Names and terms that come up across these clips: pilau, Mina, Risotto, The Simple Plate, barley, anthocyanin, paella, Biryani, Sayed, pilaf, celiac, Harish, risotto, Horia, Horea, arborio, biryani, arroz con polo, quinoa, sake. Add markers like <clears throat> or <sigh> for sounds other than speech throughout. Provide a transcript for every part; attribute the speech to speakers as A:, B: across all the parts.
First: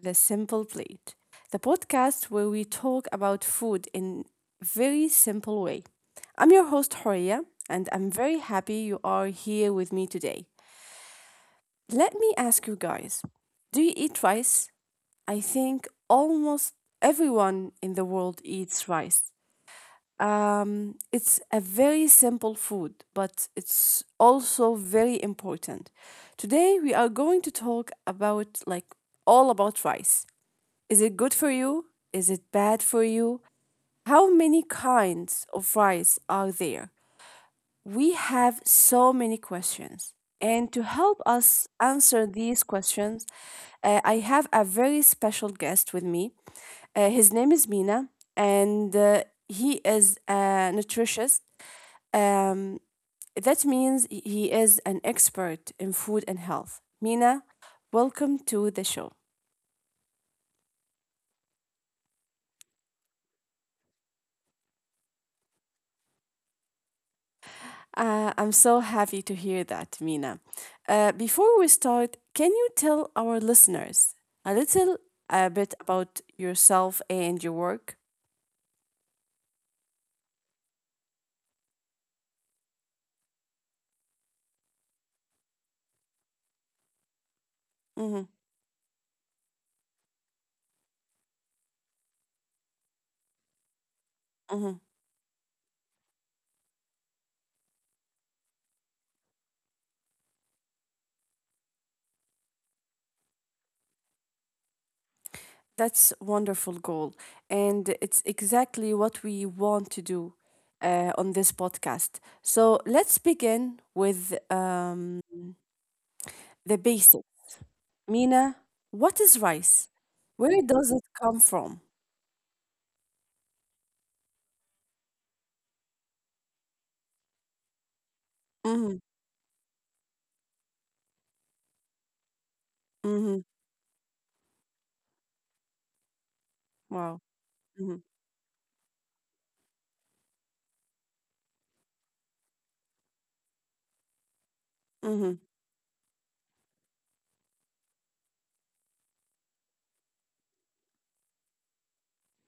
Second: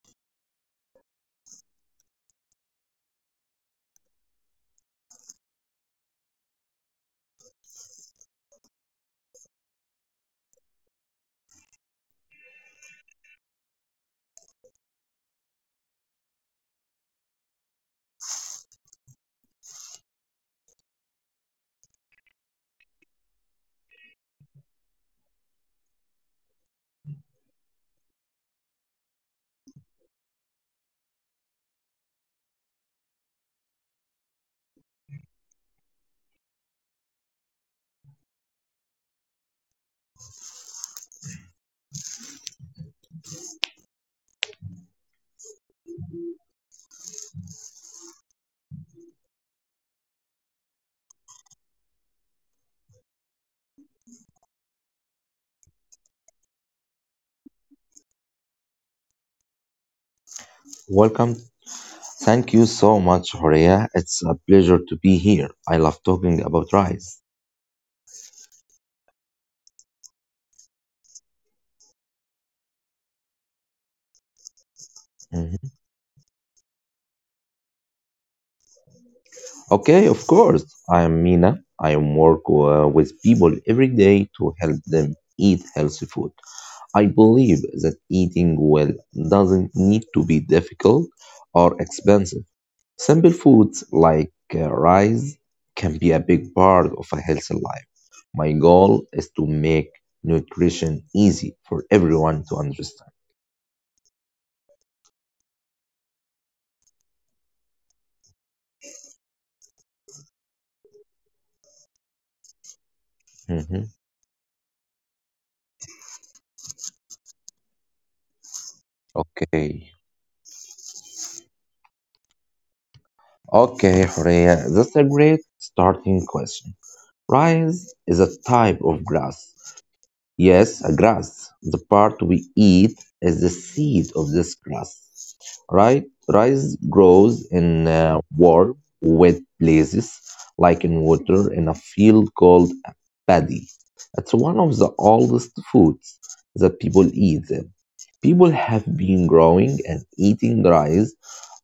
A: The Simple Plate, the podcast where we talk about food in a very simple way. I'm your host, Horia, and I'm very happy you are here with me today. Let me ask you guys, do you eat rice? I think almost everyone in the world eats rice. It's a very simple food, but it's also very important. Today we are going to talk about like all about rice. Is it good for you? Is it bad for you? How many kinds of rice are there? We have so many questions. And to help us answer these questions, I have a very special guest with me. His name is Mina, and he is a nutritionist, um, that means he is an expert in food and health. Mina, welcome to the show.
B: Welcome. Thank you so much, Horea. It's a pleasure to be here. I love talking about rice.
A: I'm so happy to hear that, Mina. Before we start, can you tell our listeners a little bit about
B: Mhm.
A: yourself and your work?
B: Okay, of course. I'm Mina. I work with people every day to help them eat healthy food.
A: Mm-hmm,
B: I believe that eating well doesn't need to be difficult or expensive.
A: mm-hmm.
B: Simple foods like rice can be a big part of a healthy life. My goal is to make nutrition easy for everyone to understand.
A: That's wonderful goal, and it's exactly what we want to do on this podcast. So let's begin with
B: Mm-hmm.
A: the basics. Mina, what is rice? Where does it
B: Okay.
A: come from?
B: Okay, Horea, that's a great starting question.
A: Mm-hmm.
B: Rice is a type of grass. Yes, a grass. The part
A: Mm-hmm.
B: we eat is the seed of this grass. Right?
A: Wow.
B: Rice
A: Mm-hmm.
B: grows in warm, wet places, like in water in a field called a paddy. It's
A: Mm-hmm.
B: one of the oldest foods that people eat. People have been growing and eating rice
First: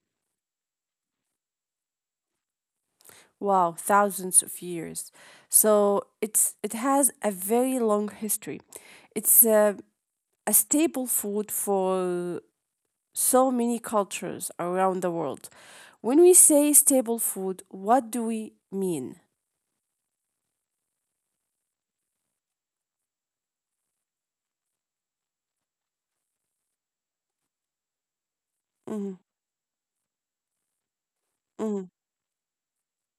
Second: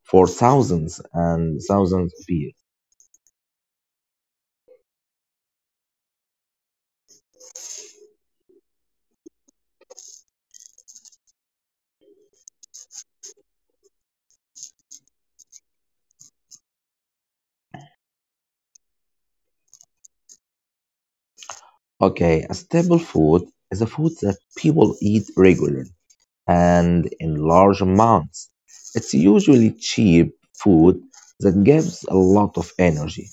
B: for thousands and thousands of years.
A: Wow. Thousands of years. So it has a very long history. It's a staple food for so many cultures around the world. When we say staple food, what do we mean?
B: Okay, a staple food is a food that people eat regularly and in large amounts. It's
A: Mm-hmm.
B: usually cheap food that
A: Mm-hmm.
B: gives a lot of energy.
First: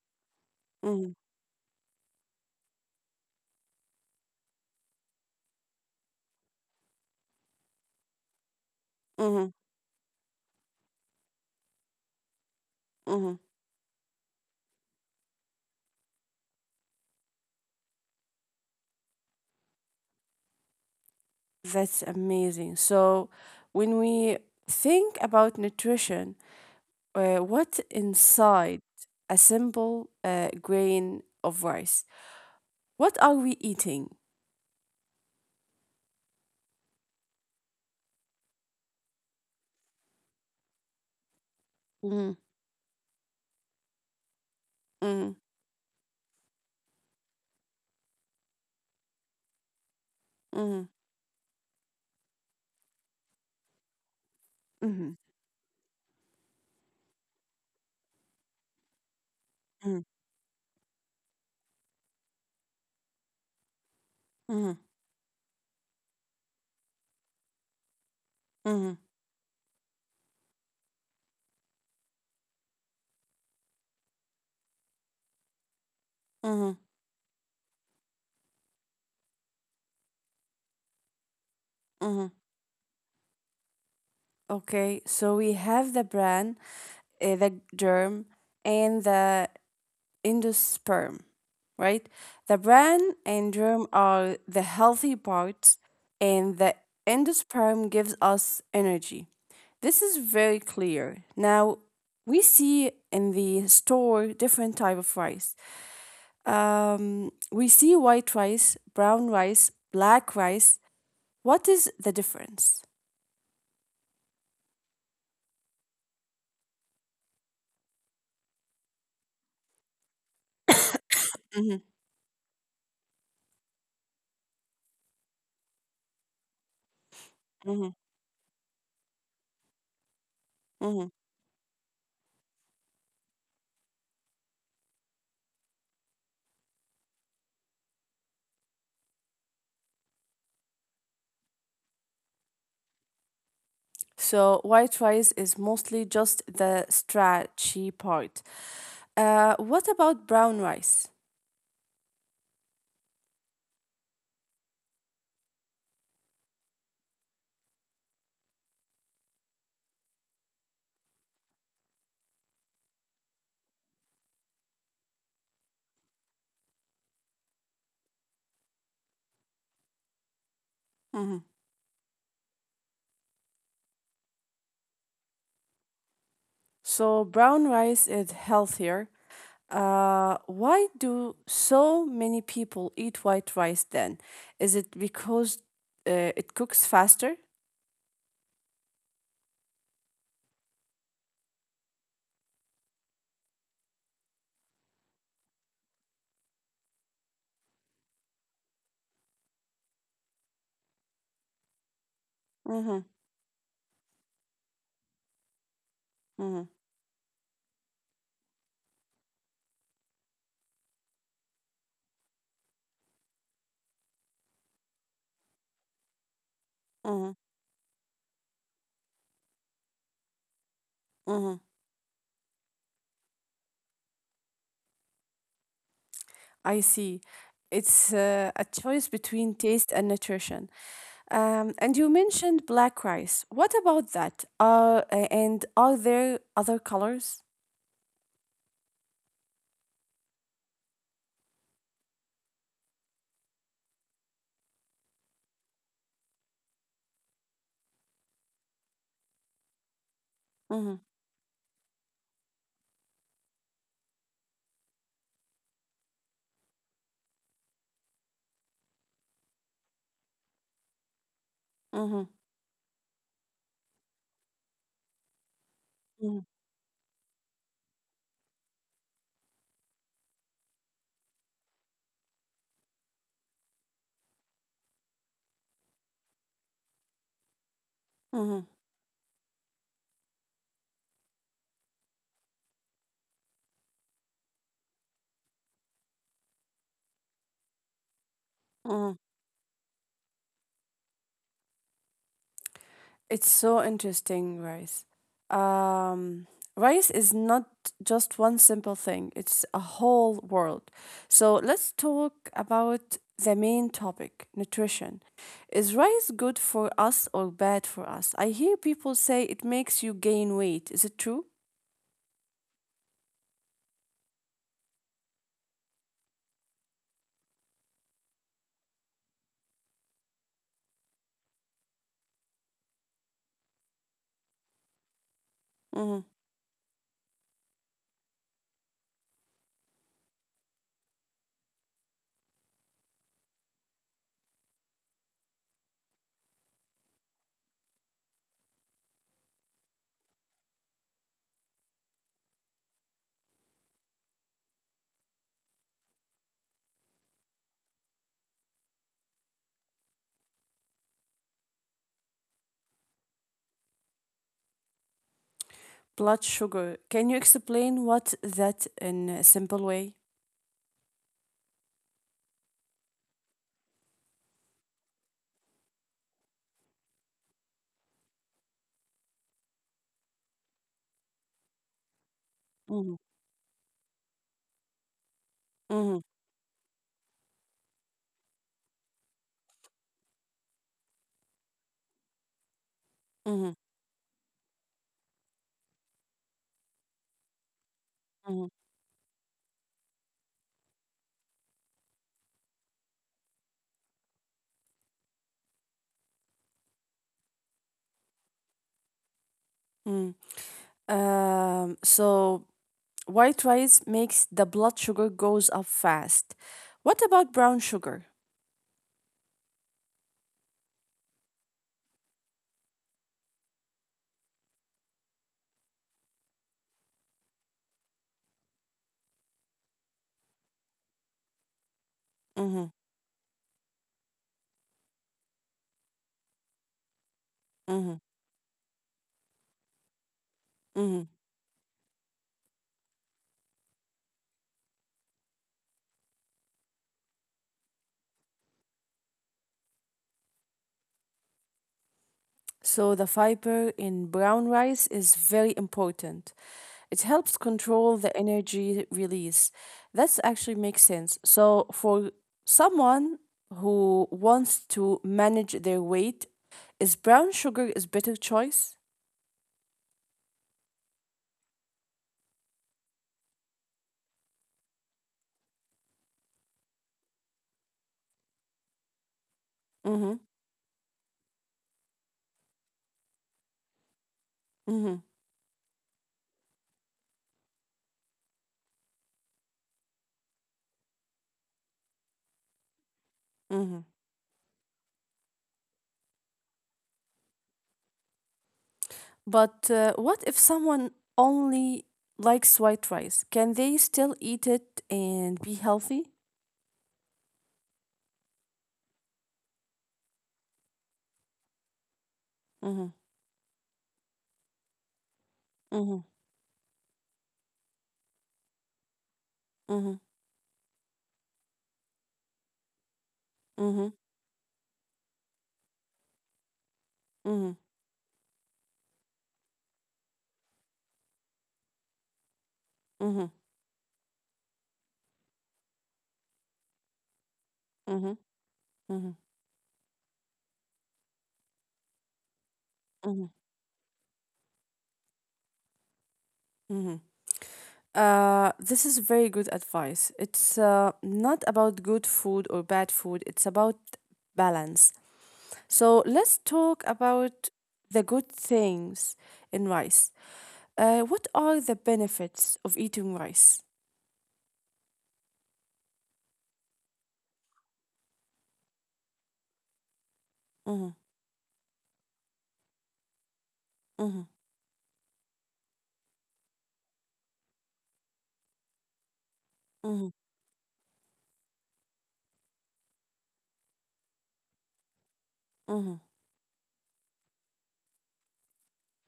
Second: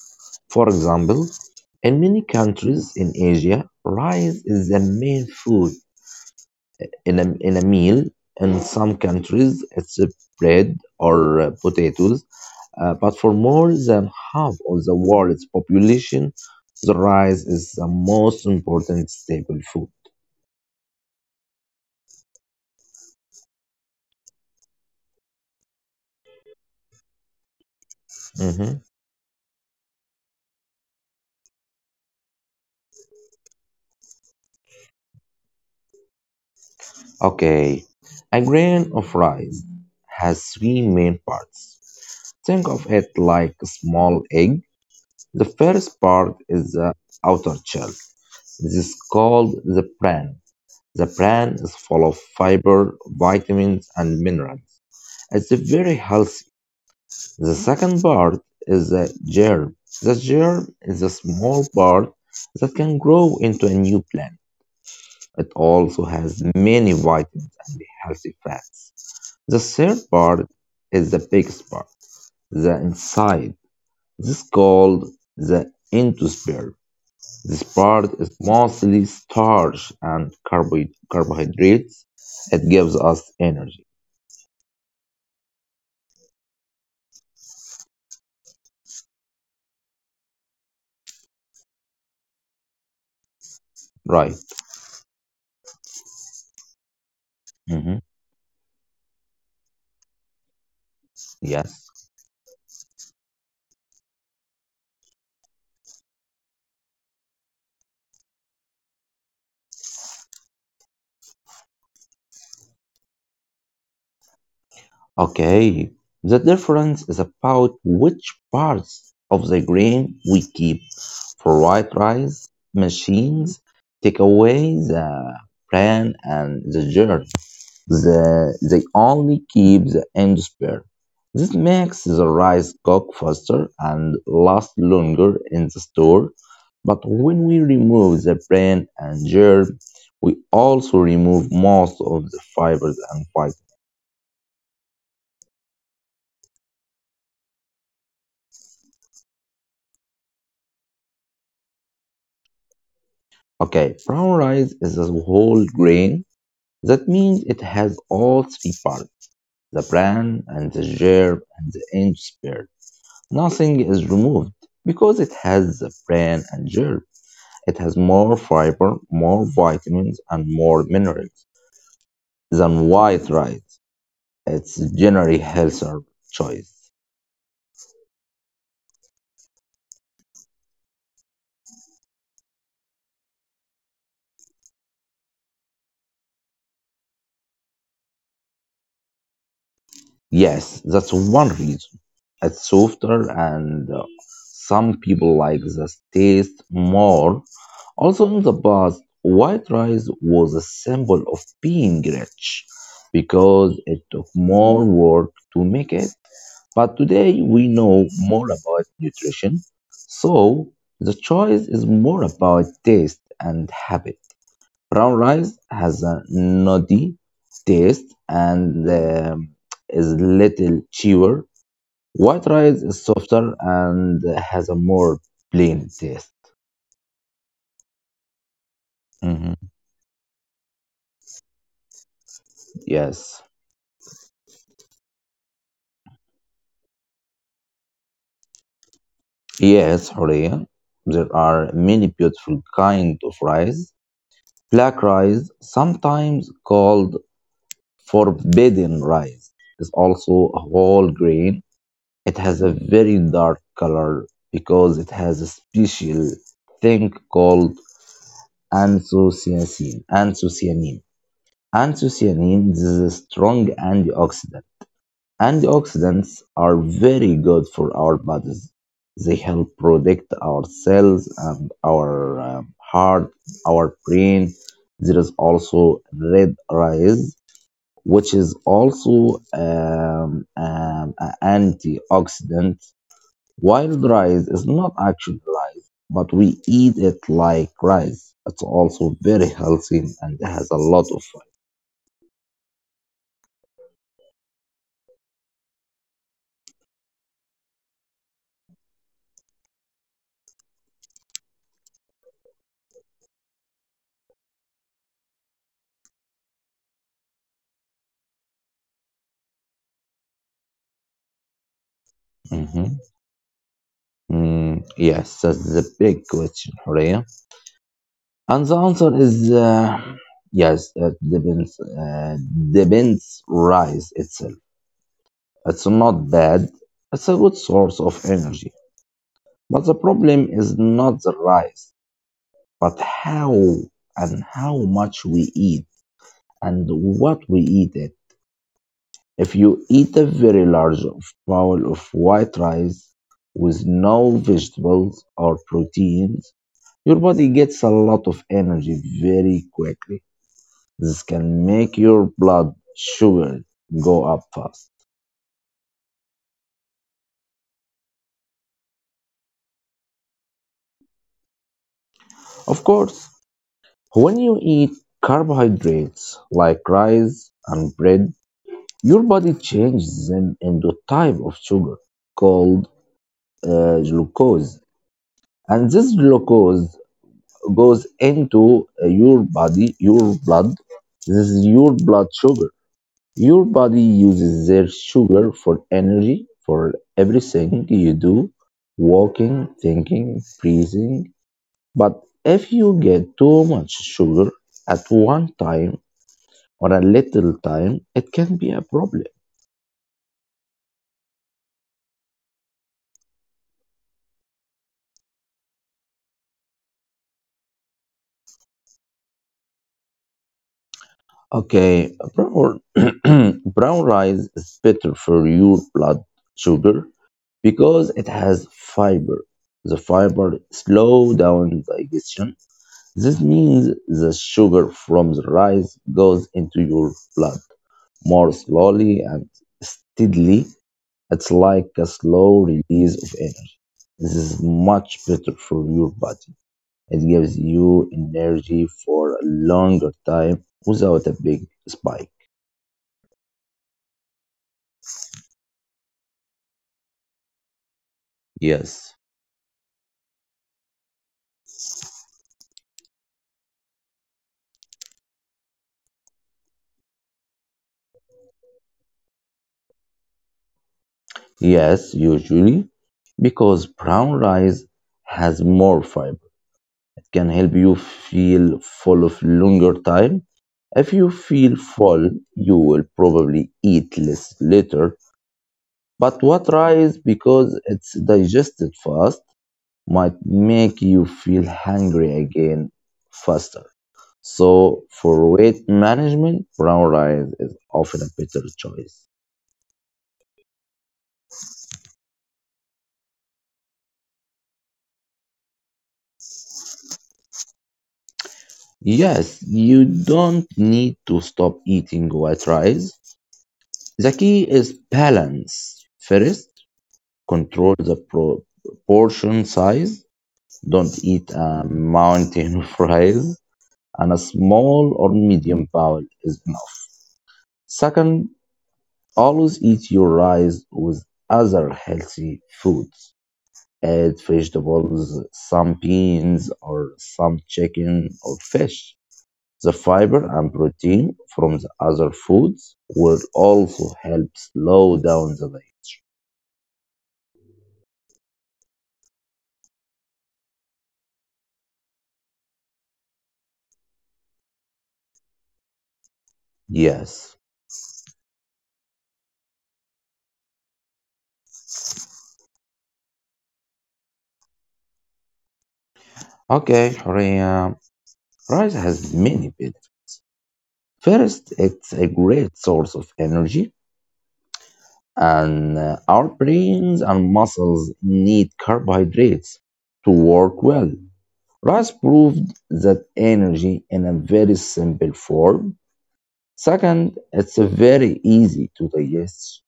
B: For
A: Mm-hmm.
B: example, in many countries in Asia, rice is the main food in a meal. In some
A: Mm-hmm.
B: countries, it's bread or potatoes. But for
A: Mm-hmm.
B: more than half of the world's population, the rice is the most important staple food.
A: That's amazing. So when we think about nutrition, what
B: Mhm.
A: inside a simple grain of rice? What are we eating?
B: Okay, a grain of rice has three main parts. Think
A: Mm,
B: of it like a small egg. The
A: mm,
B: first part is the outer shell. This is called the bran. The
A: mm,
B: bran is full of fiber, vitamins, and minerals. It's
A: mhm,
B: very healthy. The second part is the germ. The
A: mm,
B: germ is a small part that can grow into a new plant.
A: mhm,
B: It also has many vitamins and healthy fats. The
A: mhm,
B: third part is the biggest part, the inside. This is called the endosperm.
A: mhm,
B: This part is mostly starch and carbohydrates. It gives
A: mhm.
B: us energy,
A: Okay, so we have the bran, the germ, and the endosperm, right? The brain and
B: right?
A: germ are the healthy parts, and the
B: Hmm.
A: endosperm gives us energy. This is very
B: Yes.
A: clear. Now, we see in the store different type of rice. We see white rice, brown rice, black rice. What is the difference?
B: Okay, the difference is about which parts of the grain we keep for white rice
A: Mhm,
B: machines take away the bran and the germ. The,
A: mhm,
B: they only keep the endosperm. This
A: mhm.
B: makes the rice cook faster and last longer in the store. But when we remove the bran and germ, we also remove most of the fibers and fiber.
A: So white rice is mostly just the starchy part. What about brown rice?
B: Okay, brown rice is a whole grain. That means it has all three parts the bran and the germ and the end spared. Nothing is removed because it has the bran and germ. It has more fiber, more vitamins, and more minerals
A: Mhm.
B: than white rice. It's generally healthier choice.
A: So brown rice is healthier. Why do so many people eat white rice then? Is it because it cooks faster?
B: Yes, that's one reason. It's softer, and some people like the taste more. Also, in the past, white rice was a symbol of being rich
A: Mm-hmm,
B: because it took more work to make it.
A: mm-hmm,
B: But today, we know more about nutrition, so the choice is more about taste and habit. Brown rice has a nutty
A: mm-hmm,
B: taste and is little chewer.
A: mm-hmm.
B: White rice is softer and has a more plain taste.
A: I see. It's a choice between
B: Mhm.
A: taste and nutrition. And you mentioned black rice.
B: Yes.
A: What about that? And are there other colors?
B: Yes, Horea. There are many beautiful kinds of rice. Black rice, sometimes called forbidden rice, is also a
A: Mm-hmm,
B: whole grain. It has a very dark color because it has a special thing called anthocyanin. Anthocyanin.
A: mm-hmm,
B: Anthocyanin is a strong antioxidant.
A: mm-hmm,
B: Antioxidants are very good for our bodies. They help protect our cells and our heart, our brain. There is also red rice,
A: mm-hmm.
B: which is also an antioxidant. Wild rice is not actually rice, but we eat it like rice. It's also very healthy and has a lot of
A: It's so interesting, rice. Um, Rice is not just one simple thing, it's a whole world. So let's talk about the main topic nutrition. Is rice good for us or bad for us? I hear people say it makes you gain weight. Is it true?
B: fiber. Hmm. Yes, that's the big question, Horea. And the answer is yes, it depends. Depends rice itself. It's
A: Hmm.
B: not bad. It's a good source of energy. But the problem is not the rice, but how and how much we eat and what we eat it. If you eat a very large bowl of white rice with no vegetables or proteins, your body gets a lot of energy very quickly. This can make your blood sugar go up fast.
A: Blood sugar. Can you explain what that in a simple way?
B: Of course, when you eat carbohydrates like rice and bread, your body changes them into a type of sugar called
A: Mm-hmm.
B: glucose. And
A: Mm-hmm.
B: this glucose goes into your body, your blood. This is your blood sugar. Your
A: Mm-hmm.
B: body uses their sugar for energy, for everything you do walking, thinking, breathing. But if you get too much sugar at one time or a little time, it can be a problem.
A: Mm-hmm. Mm-hmm. So White rice makes the blood sugar goes up fast. What about brown sugar?
B: Okay, <clears throat> brown rice is better for your blood sugar because it has fiber. The fiber slow down digestion. This
A: Mm-hmm,
B: means the sugar from the rice goes into your blood more
A: mm-hmm,
B: slowly and steadily. It's like
A: mm-hmm.
B: a slow release of energy. This is much better for your body. It gives you energy for a longer time without a big spike.
A: So the fiber in brown rice is very important. It helps control the
B: Yes.
A: energy release. That's actually makes sense. So for someone who wants to manage their weight, is brown sugar is better choice?
B: Yes, usually because brown rice has more fiber. It can help you feel full of longer time. If
A: Mm-hmm,
B: you feel full, you will probably eat less later.
A: mm-hmm,
B: But what rice, because it's digested fast, might make you feel hungry again faster.
A: mm-hmm.
B: So for weight management, brown rice is often a better choice.
A: But what if someone only likes white rice? Can they still eat it and be healthy?
B: Yes, you don't need to stop eating white rice.
A: Mm-hmm.
B: The key is balance. First,
A: Mm-hmm.
B: control the portion size.
A: Mm-hmm.
B: Don't eat a mountain <laughs> of rice, and a
A: Mm-hmm.
B: small or medium bowl is enough.
A: Mm-hmm.
B: Second, always eat your rice with other healthy foods.
A: Mm-hmm.
B: Add vegetables, some beans, or some chicken or
A: Mm-hmm.
B: fish.
A: Mm-hmm.
B: The fiber and protein from the other foods will
A: Mm-hmm.
B: also help slow down the weight.
A: Mm-hmm. This is very good advice. It's not about good food or bad food. It's about balance. So let's talk
B: Yes.
A: about the good things in rice. What are the benefits of eating rice?
B: Okay, Horea. Rice has many benefits.
A: Mm-hmm.
B: First, it's a great source of energy,
A: Mm-hmm.
B: and our brains and muscles need carbohydrates to
A: Mm-hmm.
B: work well. Rice proved that energy in a very simple form.
A: Mm-hmm.
B: Second, it's very easy to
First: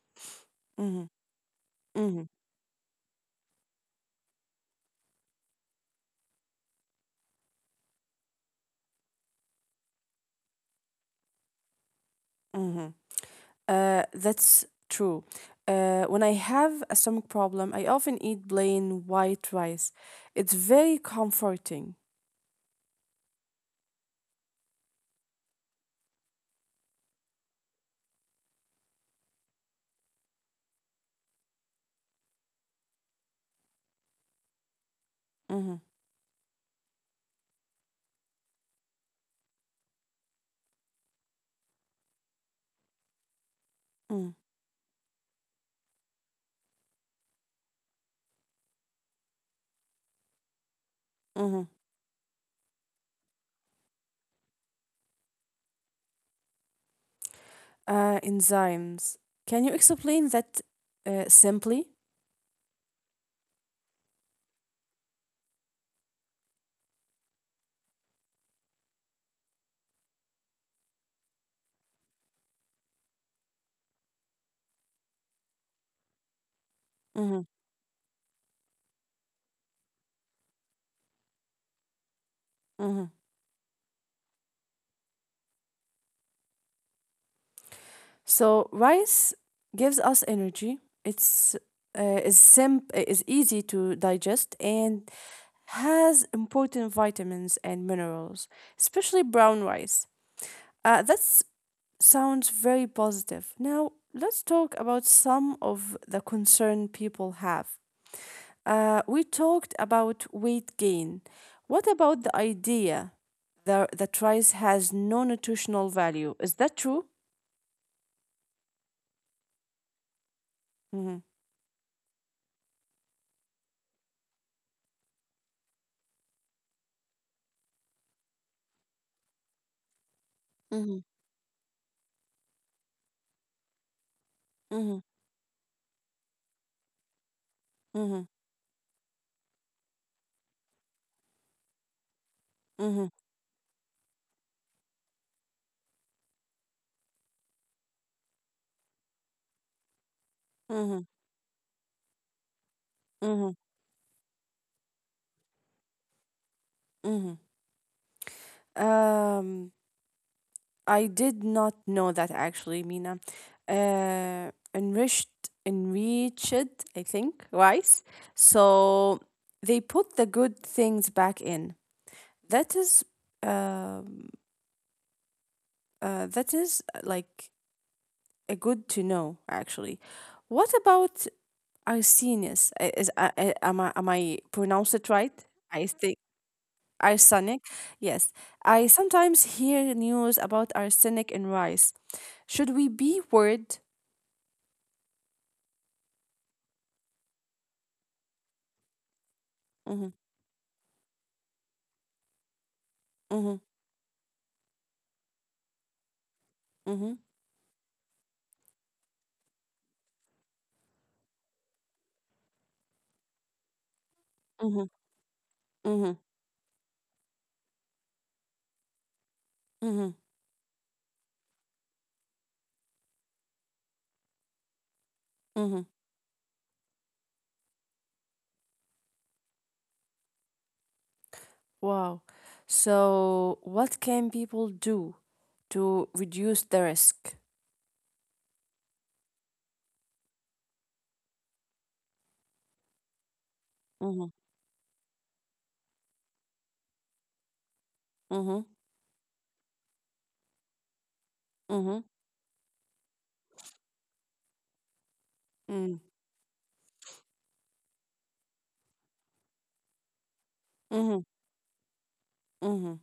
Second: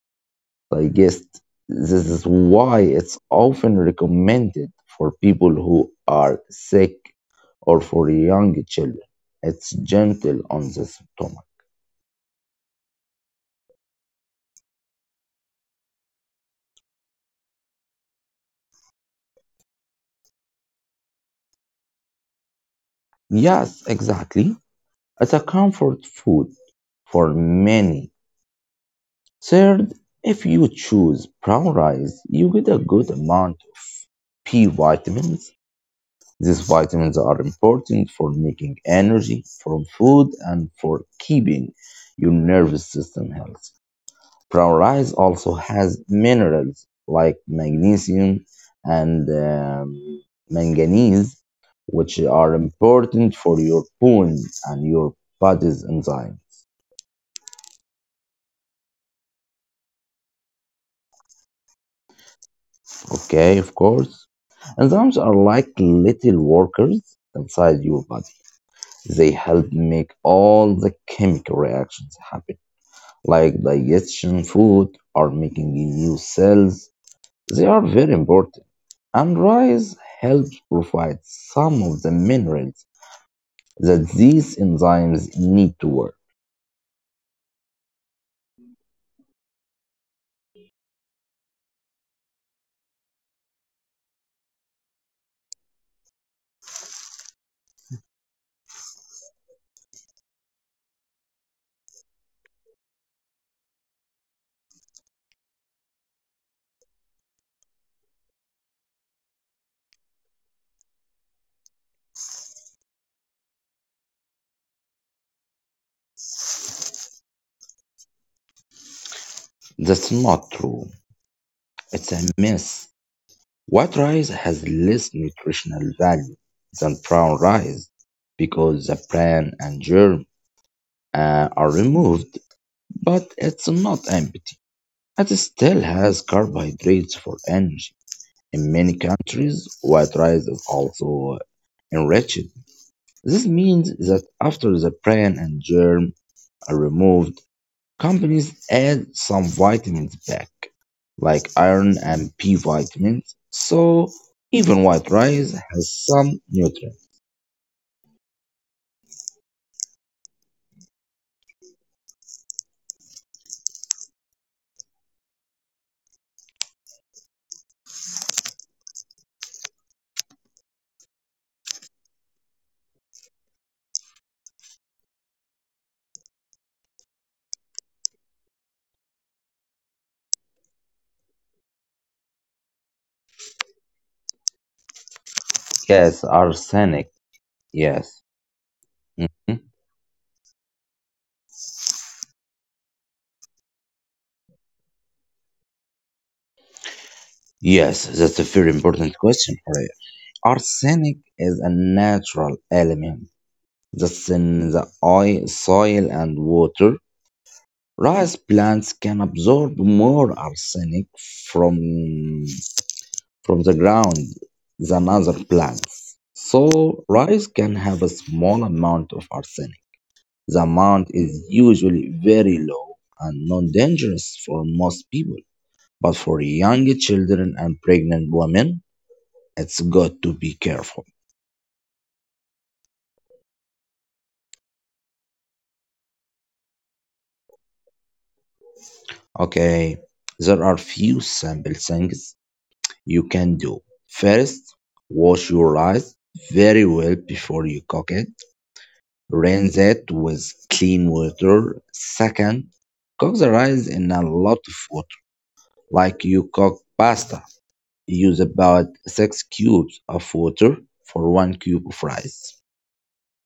A: Mhm,
B: digest. This is
A: mhm,
B: why it's often recommended for people who are sick or for young children. It's gentle on the stomach.
A: mhm. That's true. When I have a stomach problem, I often eat plain white rice. It's very comforting.
B: Yes, exactly. It's a comfort food for many. Third, if you choose brown rice, you get a good amount of B vitamins.
A: Mm-hmm,
B: These vitamins are important for making energy from food and for keeping your nervous system healthy.
A: mm,
B: Brown rice also has minerals like magnesium and manganese,
A: mm-hmm.
B: which are important for your bones and your body's enzymes.
A: Enzymes. Can you explain that simply?
B: Okay, of course. Enzymes are like little workers inside your body. They help make all the chemical reactions happen like digestion, food, or making new cells. They are
A: Mm-hmm,
B: very important, and rice helps provide some of the minerals
A: mm-hmm.
B: that these enzymes need to work.
A: So rice gives us energy. It's is simp is easy to digest and has important vitamins and minerals, especially brown rice. That's Sounds very positive. Now, let's talk about some of the concern people have. We talked about weight gain. What about the idea that rice has no nutritional value? Is that true?
B: That's not true.
A: Hmm.
B: It's a myth. White rice has less nutritional value than brown rice because the bran and germ
A: Hmm.
B: are removed, but it's not empty. It
A: Hmm.
B: still has carbohydrates for energy. In
A: Hmm.
B: many countries, white rice is also enriched. This
A: Hmm.
B: means that after the bran and germ are removed, companies add some vitamins back, like
A: Hmm.
B: iron and B vitamins.
A: Hmm.
B: So even white rice has some nutrients.
A: Hmm. Um, I did not know that actually, Mina. Enriched, I think, rice. So they put the good things back in. That is, um, that is like a good to know actually. What about Arsenius? I- Is, I- am I am I pronounce it right?
B: Yes,
A: I think
B: arsenic.
A: arsenic.
B: Yes.
A: Yes, I
B: Mhm.
A: sometimes hear news about arsenic in rice. Should we be worried?
B: Yes, that's a very important question, Horea.
A: Mhm,
B: Arsenic is a natural element
A: mhm,
B: that's in the oil, soil, and water.
A: mhm,
B: Rice plants can absorb more arsenic from, from the ground than other
A: mhm,
B: plants.
A: mhm,
B: So, rice can have a small amount of arsenic. The
A: mhm,
B: amount is usually very low and non dangerous for most people. But
A: mhm.
B: for young children and pregnant women, it's good to be careful.
A: Wow. So, what can people do to reduce the risk?
B: Okay, there are few simple things you can do.
A: Mhm,
B: First, wash your rice very well before you cook it.
A: mhm,
B: Rinse it with clean water.
A: mhm,
B: Second, cook the rice in a lot of water, like
A: mm,
B: you cook pasta. Use about 6 cubes of water for 1
A: mhm,
B: cube of rice.
A: mhm,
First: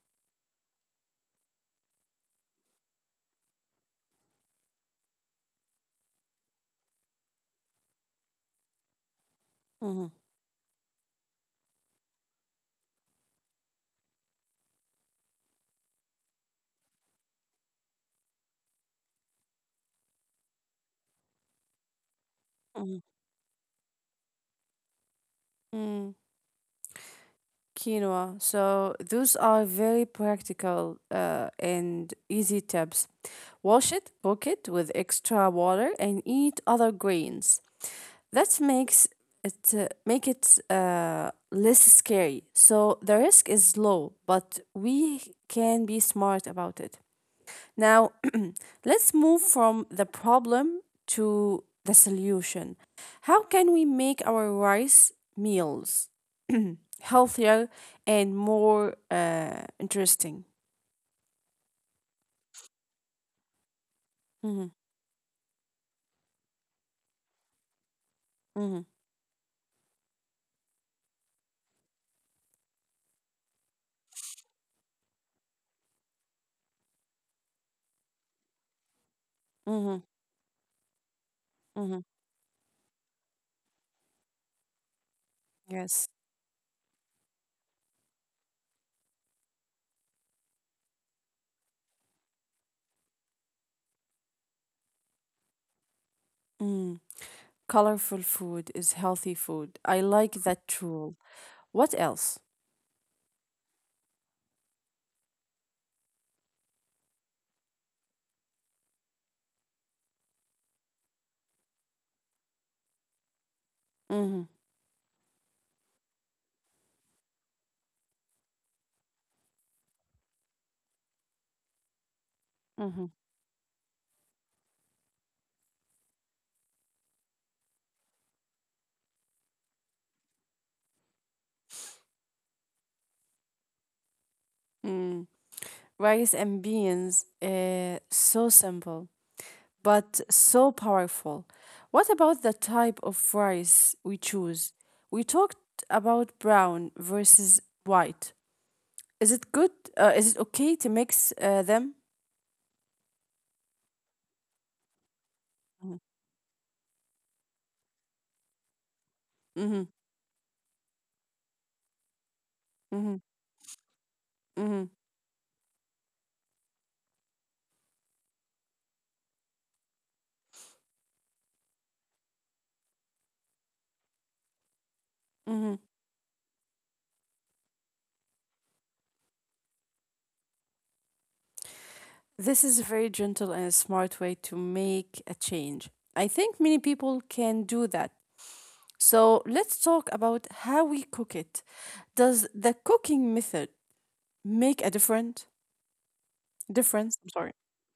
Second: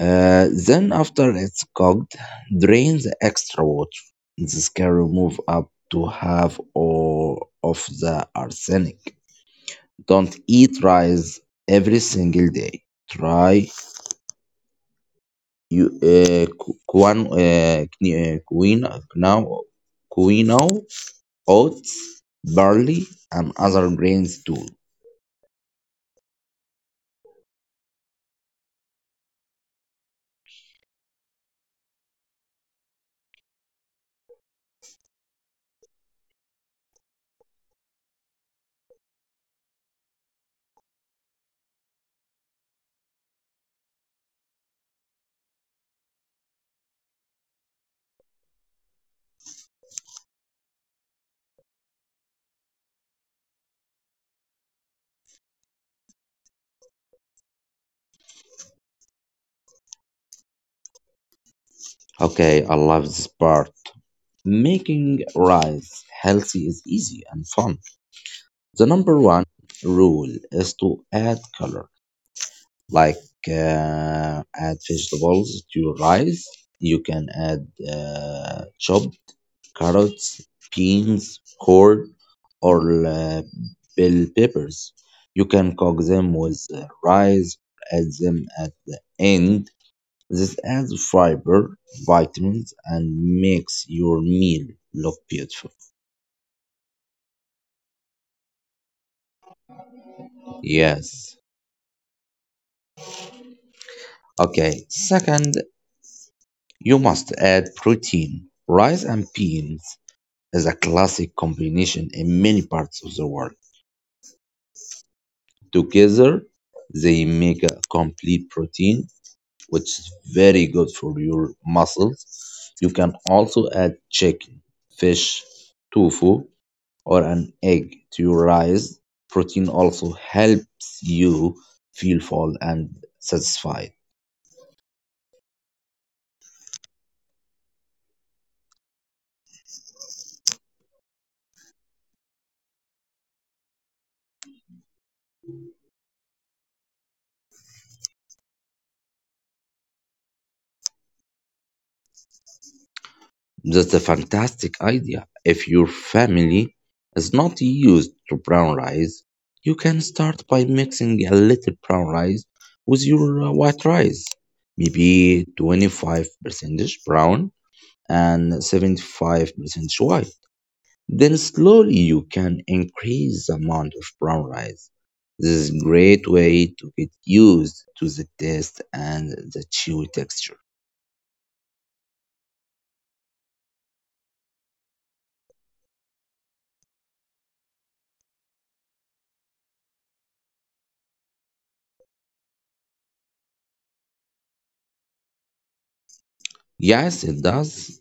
B: Then, after it's cooked, drain the extra water. This can remove up to half or of the arsenic.
A: mhm,
B: Don't eat rice every single day. Try you quinoa, quinoa, oats, barley,
A: mhm,
B: and other grains too.
A: mhm. Quinoa. So those are very practical and easy tips. Wash it, cook it with extra water, and eat other grains. That makes it less scary. So the risk is low, but we can be smart about it. Now let's move from the problem to the solution. How can we make our rice meals <clears throat> healthier and more interesting?
B: Okay, I love this part.
A: Mm-hmm,
B: Making rice healthy is easy and fun.
A: mm-hmm,
B: The number one rule is to add color, like add vegetables to your rice. You can add chopped
A: mm-hmm,
B: carrots, beans,
A: mm-hmm.
B: corn, or bell peppers. You can cook
A: Yes.
B: them with rice or add them at the end. This adds fiber, vitamins, and makes your meal look beautiful.
A: Mm. Colorful food is healthy food. I like that rule.
B: Yes.
A: What else?
B: Okay. Second, you must add protein. Rice and beans is a classic combination in many parts of the world.
A: Mm-hmm,
B: Together, they make a complete protein which is very good for your muscles. You
A: mm-hmm.
B: can also add chicken, fish, tofu, or an egg to your rice. Protein also helps you feel full and satisfied.
A: Mm. Rice and beans. So simple, but so powerful. What about the type of rice we choose? We talked about brown versus white. Is it good? Is it okay to mix them?
B: That's a fantastic idea. If your
A: Mm-hmm,
B: family is not used to brown rice, you
A: mm-hmm,
B: can start by mixing a little brown rice with
A: mm-hmm,
B: your white rice,
A: mm-hmm.
B: maybe 25% brown and 75% white. Then slowly you can increase the amount of brown rice. This is
A: Mm-hmm.
B: a great way to get used to the taste and the chewy texture.
A: This is a very gentle and a smart way to make a change. I think many people can do that. So let's talk about how we cook it. Does the cooking method make a different difference?
B: Yes,
A: I'm
B: it
A: sorry.
B: does.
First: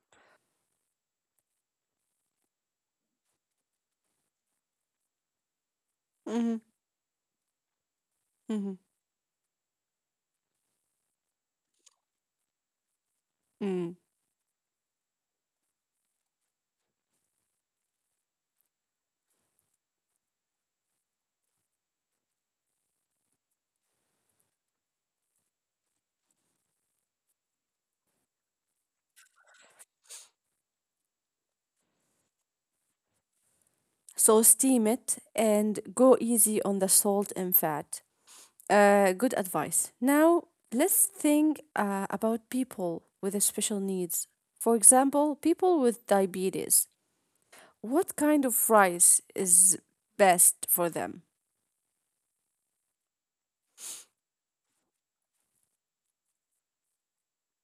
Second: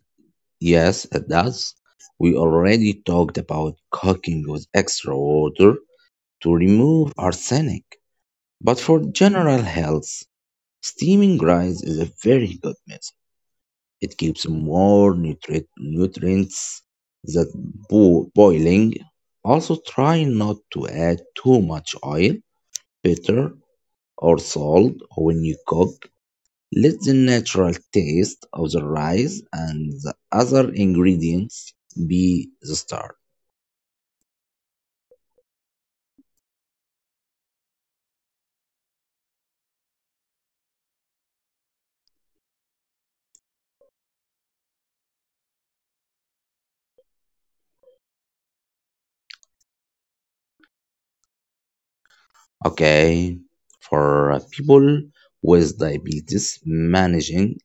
B: Yes, it does. We already talked about cooking with extra water to
A: Mm-hmm,
B: remove arsenic.
A: mm-hmm,
B: But for general health, steaming rice is a very good method.
A: mm.
B: It keeps more nutrients than boiling. Also, try not to add too much oil, butter, or salt when you cook. Let the natural taste of the rice and the other ingredients be the start.
A: So steam it and go easy on the salt and fat. Good advice. Now, let's think about people with special needs. For example, people with diabetes. What kind of rice is best for them?
B: Okay, for people with diabetes, managing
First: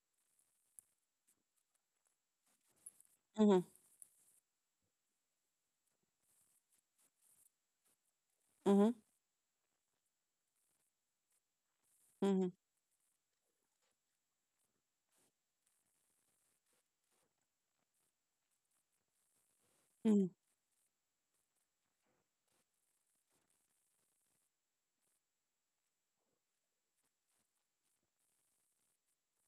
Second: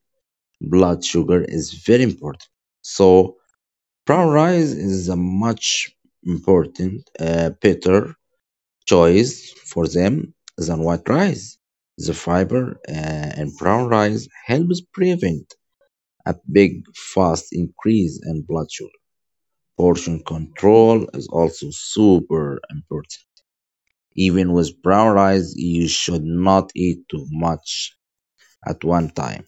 B: blood sugar is very important. So,
A: Hmm.
B: brown rice is a much important better
A: Hmm.
B: choice for them than white rice. The
A: Hmm.
B: fiber in brown rice helps prevent a big fast increase in blood sugar. Portion
A: Hmm.
B: control is also super important. Even with brown rice, you should not eat too much at one time.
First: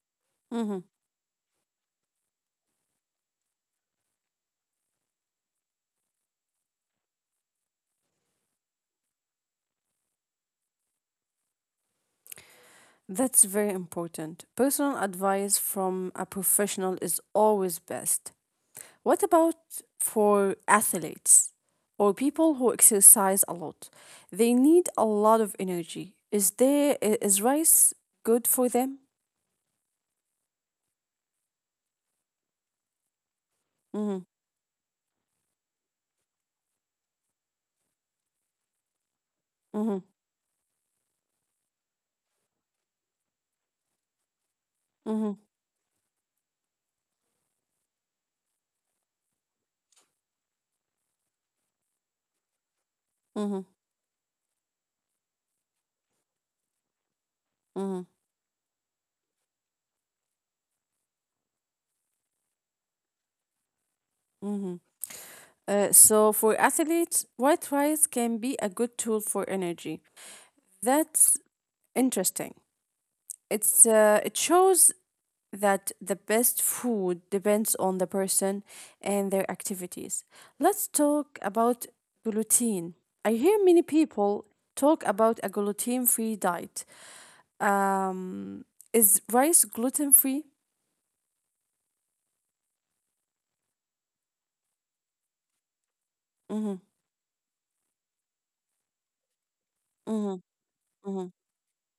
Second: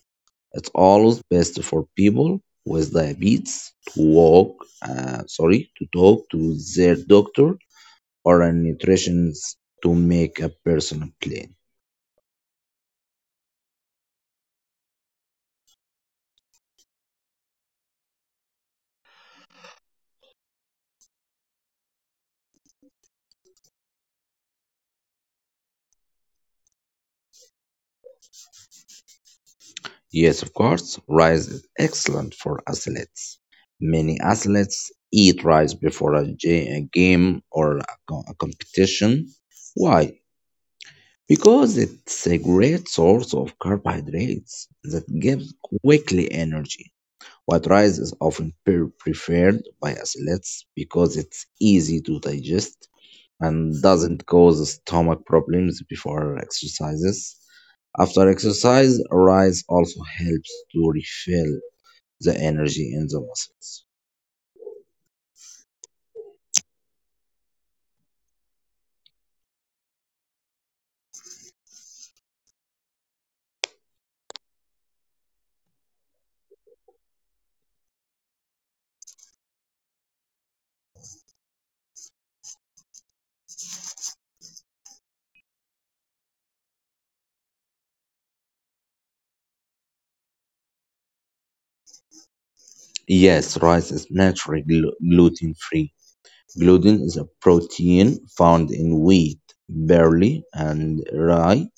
B: It's
A: Hmm.
B: always best for people with diabetes to talk to their doctor or a nutritionist to make a personal plan.
A: That's very important. Personal advice from a professional is always best. What about for athletes or people who exercise a lot? They need a lot of energy. Is rice good for them?
B: Yes, of course, rice is excellent for athletes.
A: Mm-hmm.
B: Many athletes eat rice before a game or a competition.
A: Mm-hmm.
B: Why? Because it's a great source of carbohydrates that
A: Mm-hmm.
B: gives quickly energy. White rice is often preferred by athletes because it's easy to digest
A: Mm-hmm.
B: and doesn't cause stomach problems before exercises.
A: Mm-hmm.
B: After exercise, rice also helps to refill the energy in the muscles.
A: Mm-hmm. So for athletes, white rice can be a good tool for energy. That's interesting. It shows that the best food depends on the person and their activities. Let's talk about gluten. I hear many people talk about a gluten free diet. Um, is rice gluten free?
B: Yes, rice is naturally gluten free.
A: Mm-hmm,
B: Gluten is a protein found in wheat,
A: mm-hmm,
B: barley, and
A: mm-hmm,
B: rye.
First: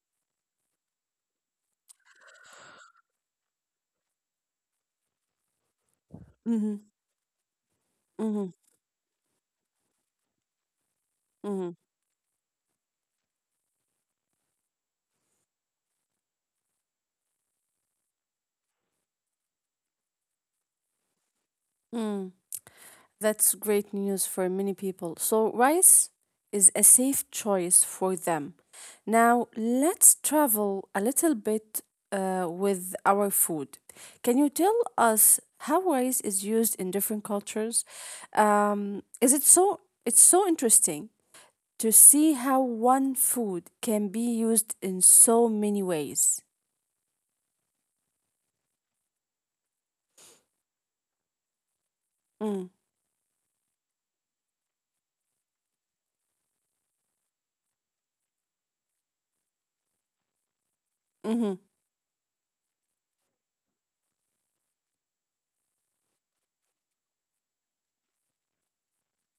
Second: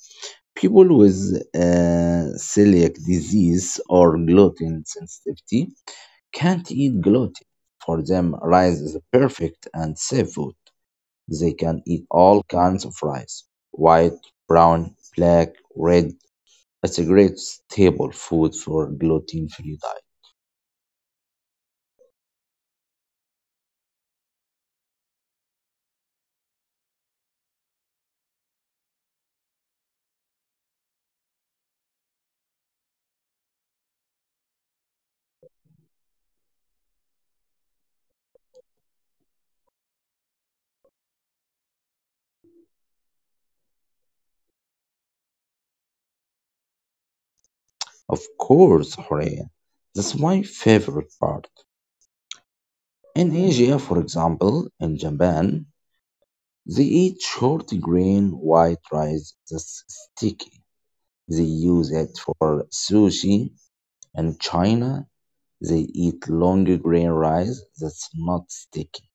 B: People with celiac disease or gluten sensitivity can't
A: mm-hmm,
B: eat gluten. For them,
A: mm-hmm.
B: rice is perfect and safe food. They can eat all kinds of rice: white, brown, black, red. It's a great staple food for gluten free diet.
A: That's great news for many people. So, rice is a safe choice for them. Now, let's travel a little bit with our food. Can you tell us how rice is used in different cultures? Is it so? It's so interesting to see how one food can be used in so many ways.
B: Of course, Horea. That's my favorite part.
A: Mm,
B: In Asia, for example, in Japan, they eat short grain white rice that's sticky.
A: mm-hmm,
B: They use it for sushi. In China, they eat long grain rice that's not sticky,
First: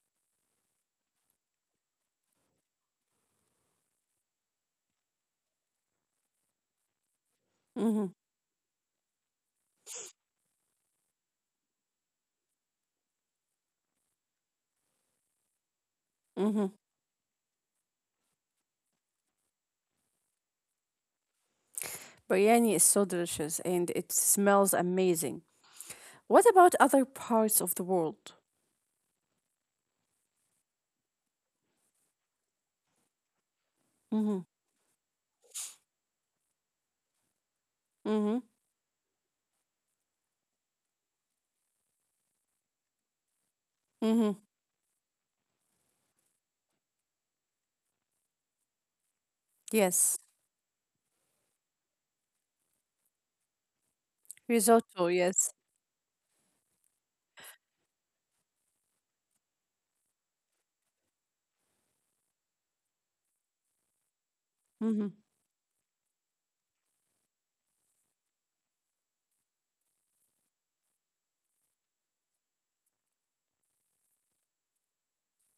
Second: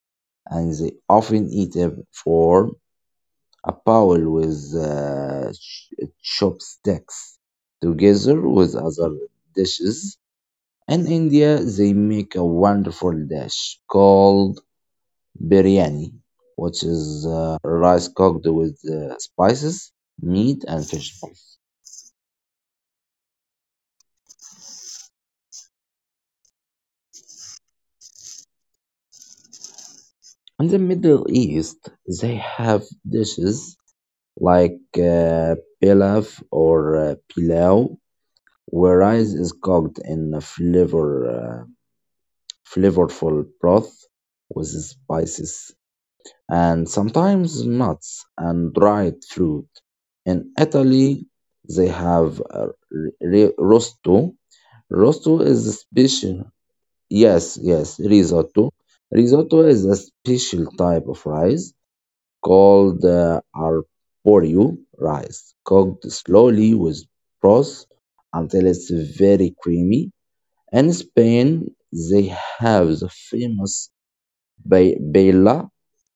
B: and they often eat a form a bowl with chopsticks
A: mm-hmm,
B: together with other dishes. In India, they make a wonderful dish called biryani,
A: mm-hmm.
B: which is rice cooked with spices, meat, and vegetables.
A: Biryani is so delicious and it smells amazing. What about other parts of the world?
B: In the Middle East, they have dishes
A: Mm-hmm.
B: like pilaf or pilau,
A: Mm-hmm.
B: where rice is cooked in a flavorful broth with
A: Mm-hmm.
B: spices and sometimes nuts and dried fruit. In
A: Yes.
B: Italy, they have rosto. Rosto
A: Risotto,
B: is a
A: yes.
B: special, yes, yes, risotto. Risotto is a special type of rice called the arborio rice,
A: Mm-hmm.
B: cooked slowly with broth until it's very creamy. In Spain, they have the famous paella,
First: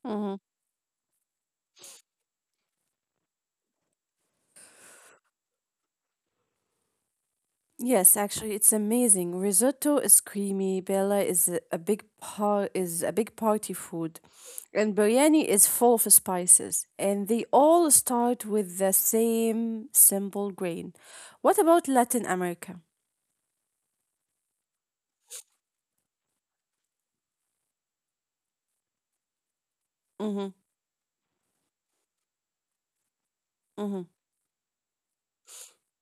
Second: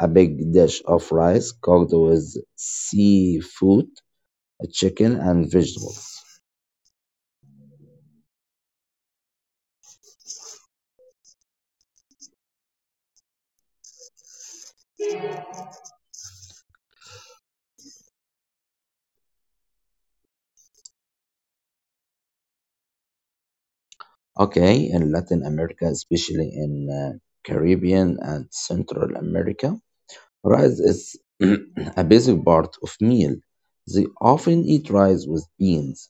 B: a
A: Mm-hmm.
B: big dish of rice cooked with seafood, chicken, and vegetables.
A: Yes, actually, it's amazing. Risotto is creamy. Bella is a big party food, and biryani is full of spices, and they all start with the same simple grain. What about Latin America?
B: Okay, in Latin America, especially in Caribbean and Central America,
A: Mm-hmm.
B: rice is <clears throat> a basic part of meal. They
A: Mm-hmm.
B: often eat rice with beans,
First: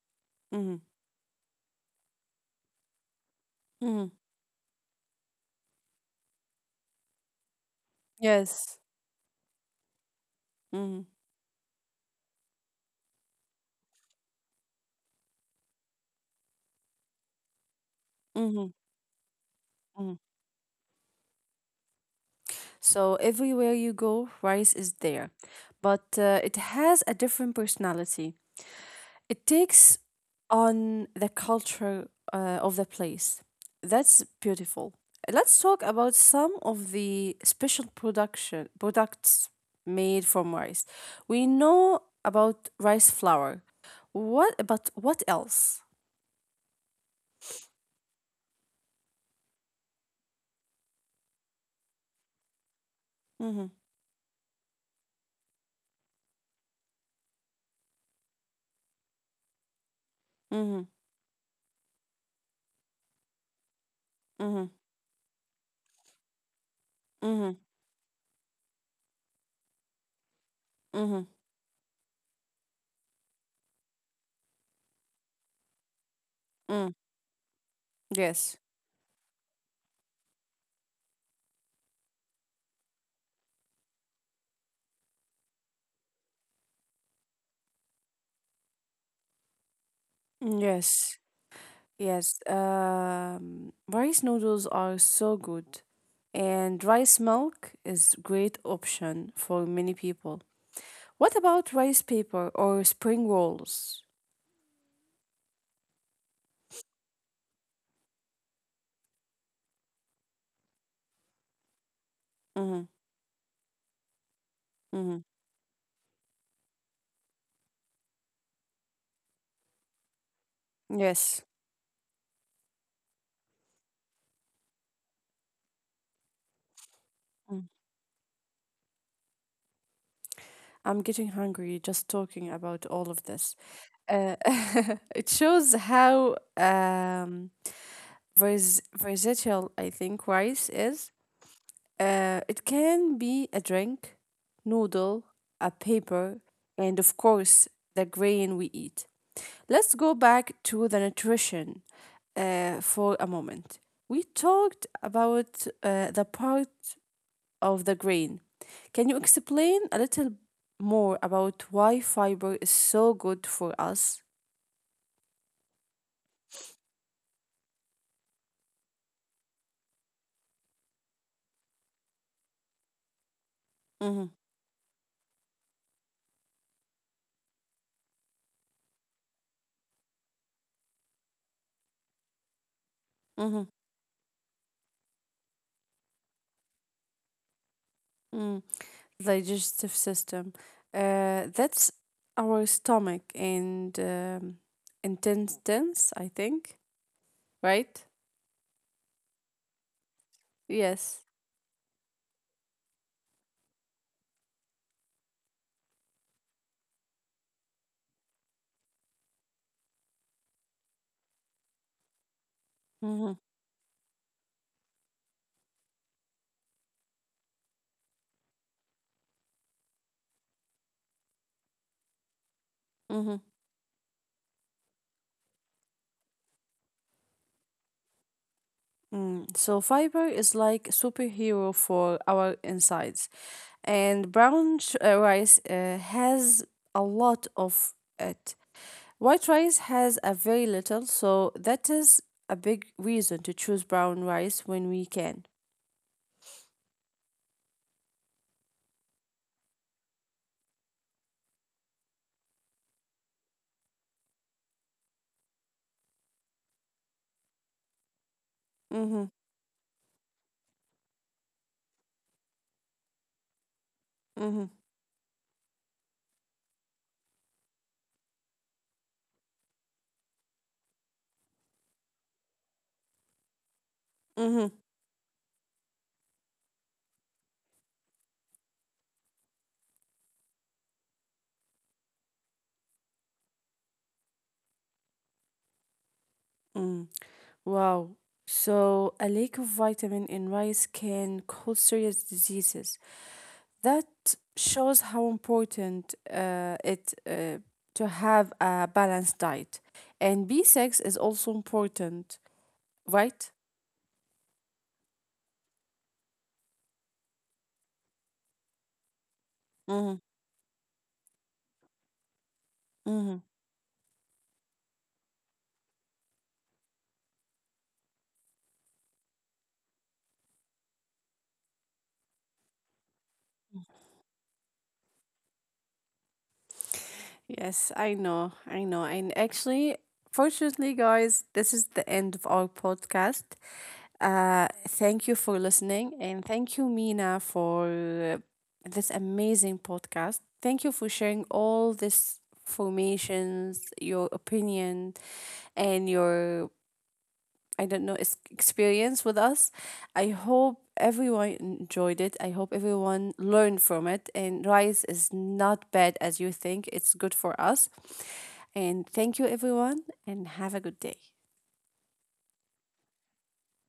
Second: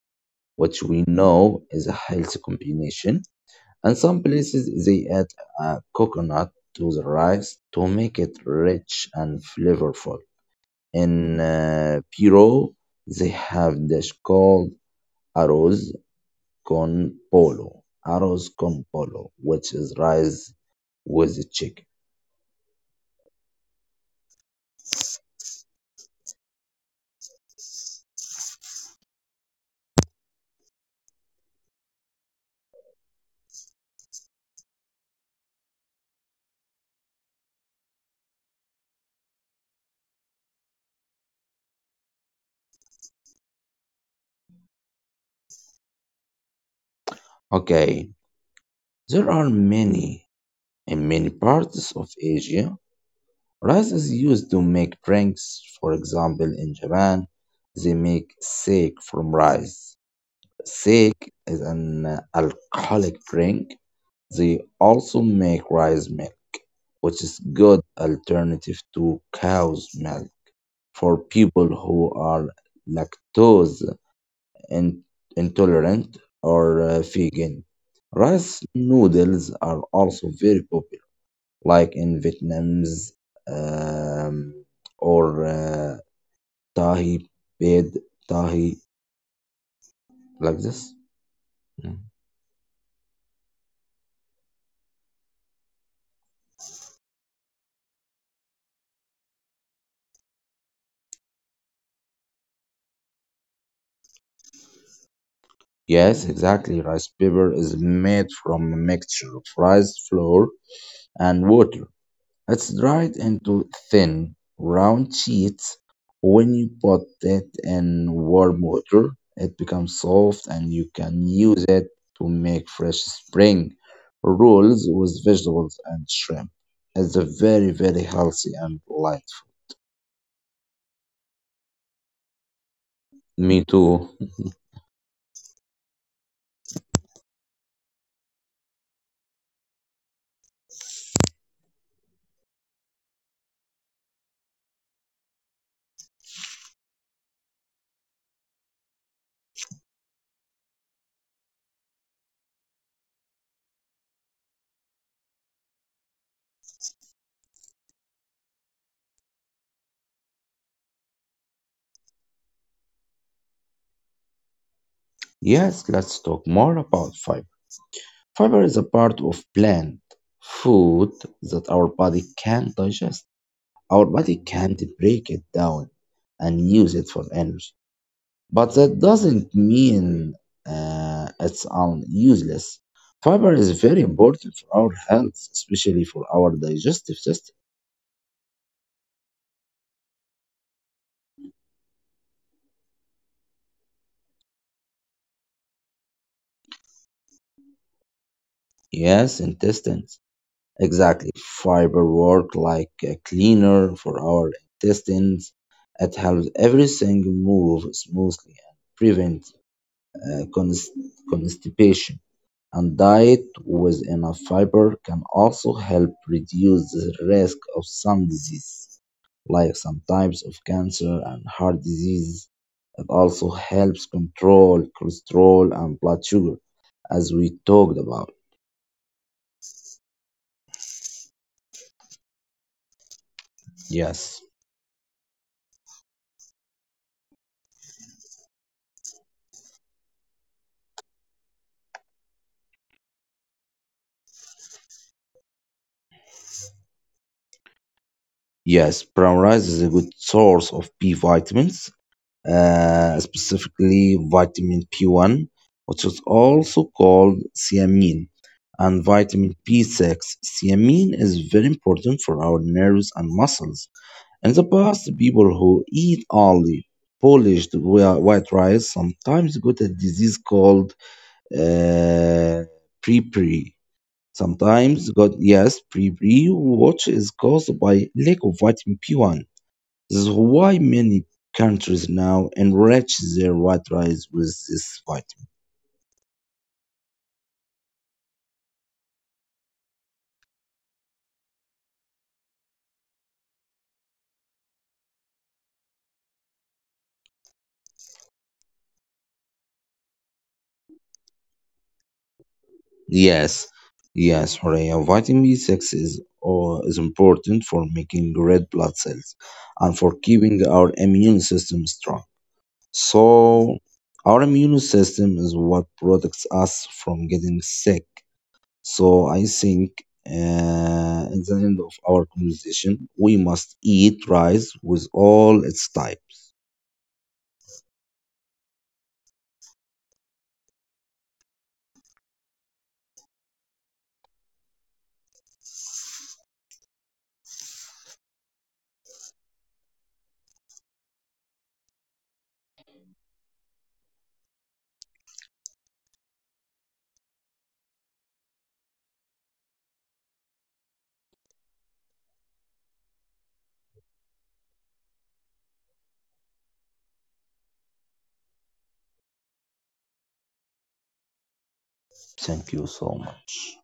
A: Mm-hmm.
B: which we know is a healthy combination. And
A: Mm-hmm.
B: some places they add a coconut to the rice to make it
A: Yes.
B: rich and flavorful.
A: Mm-hmm.
B: In Peru, they have dish called arroz arroz
A: Mm-hmm.
B: con polo, which is rice with chicken.
A: So everywhere you go, rice is there, but it has a different personality. It takes on the culture of the place. That's beautiful. Let's talk about some of the special production products made from rice. We know about rice flour. What but what else?
B: Okay, there are many. In many parts of Asia,
A: Mm-hmm.
B: rice is used to make drinks. For example, in Japan, they make sake from rice.
A: Mm-hmm.
B: Sake is an alcoholic drink. They
A: Mm-hmm.
B: also make rice milk, which is
A: Mm-hmm.
B: good alternative to cow's milk for
A: Mm-hmm.
B: people who are lactose in- intolerant or
A: Mm.
B: vegan.
A: Yes.
B: Rice noodles are also very popular like in Vietnam's um, or tahi bed tahi
A: Mm,
B: like this.
A: yes.
B: Mm.
A: Yes, rice noodles are so good, and rice milk is great option for many people. What about rice paper or spring rolls?
B: Yes, exactly. Rice paper is made from a mixture of rice flour and water. It's
A: Mm-hmm,
B: dried into thin,
A: mm-hmm.
B: round sheets. When you put it in warm water, it becomes soft and you can
A: Yes,
B: use it to make fresh spring rolls with vegetables and shrimp. It's a
A: mm.
B: very, very healthy and light.
A: I'm getting hungry just talking about all of this.
B: Me too.
A: Uh, <laughs> it shows how versatile I think rice is. It can be a drink, noodle, a paper, and of course, the grain we eat. Let's go back to the nutrition for a moment. We talked about the part of the grain. Can you explain a little more about why fiber is so good for us?
B: Yes, let's talk more about fiber. Fiber is a part of plant food that our body can digest. Our
A: Mm-hmm,
B: body can't break it down and use it for energy. But that doesn't mean it's useless. Fiber
A: mm-hmm,
B: is very important for our health, especially for our digestive system.
A: digestive system. That's our stomach and intestines, I think, right?
B: Yes, intestines.
A: Yes.
B: Exactly. Fiber work like a cleaner for our intestines. It helps everything move smoothly and prevent uh, const- constipation. And
A: Mm-hmm.
B: diet with enough fiber can also help reduce the risk of some diseases, like some types of cancer and heart disease. It
A: Mm-hmm.
B: also helps control cholesterol and blood sugar, as we talked about.
A: Mm. So fiber is like superhero for our insides, and
B: Yes,
A: brown rice has a lot of it. White rice has a very little, so that is a big reason to choose brown rice when we can.
B: yes, brown rice is a good source of B vitamins, specifically vitamin P1, which is also called thiamine, and
A: Mm-hmm.
B: vitamin B6. Thiamine is very important for our nerves and muscles.
A: Mm-hmm.
B: In the past, people who eat only polished white rice sometimes got a disease called uh, pre.
A: Mm-hmm.
B: Sometimes got, yes, pre, which is caused by lack of vitamin P1. This is why many countries now enrich their white rice with this vitamin.
A: Mm. Wow. So, a lack of vitamin in rice can cause serious diseases. That shows how important it to have a balanced diet. And B6 is also important, right?
B: Yes, yes, Horea. Vitamin B6 is important for making red blood cells and for keeping our immune system strong.
A: Mm-hmm.
B: So, our immune system is what protects us from getting sick. So, I think at the end of our conversation, we must eat rice with all its types.
A: Yes, I know. I know. And actually, fortunately, guys, this is the end of our podcast. Thank you for listening. And thank you, Mina, for uh, this amazing podcast. Thank you for sharing all this formations, your opinion, and your I don't know, experience with us. I hope everyone enjoyed it. I hope everyone learned from it. And rice is not bad as you think, it's good for us. And thank you, everyone, and have a good day.
B: Thank you so much.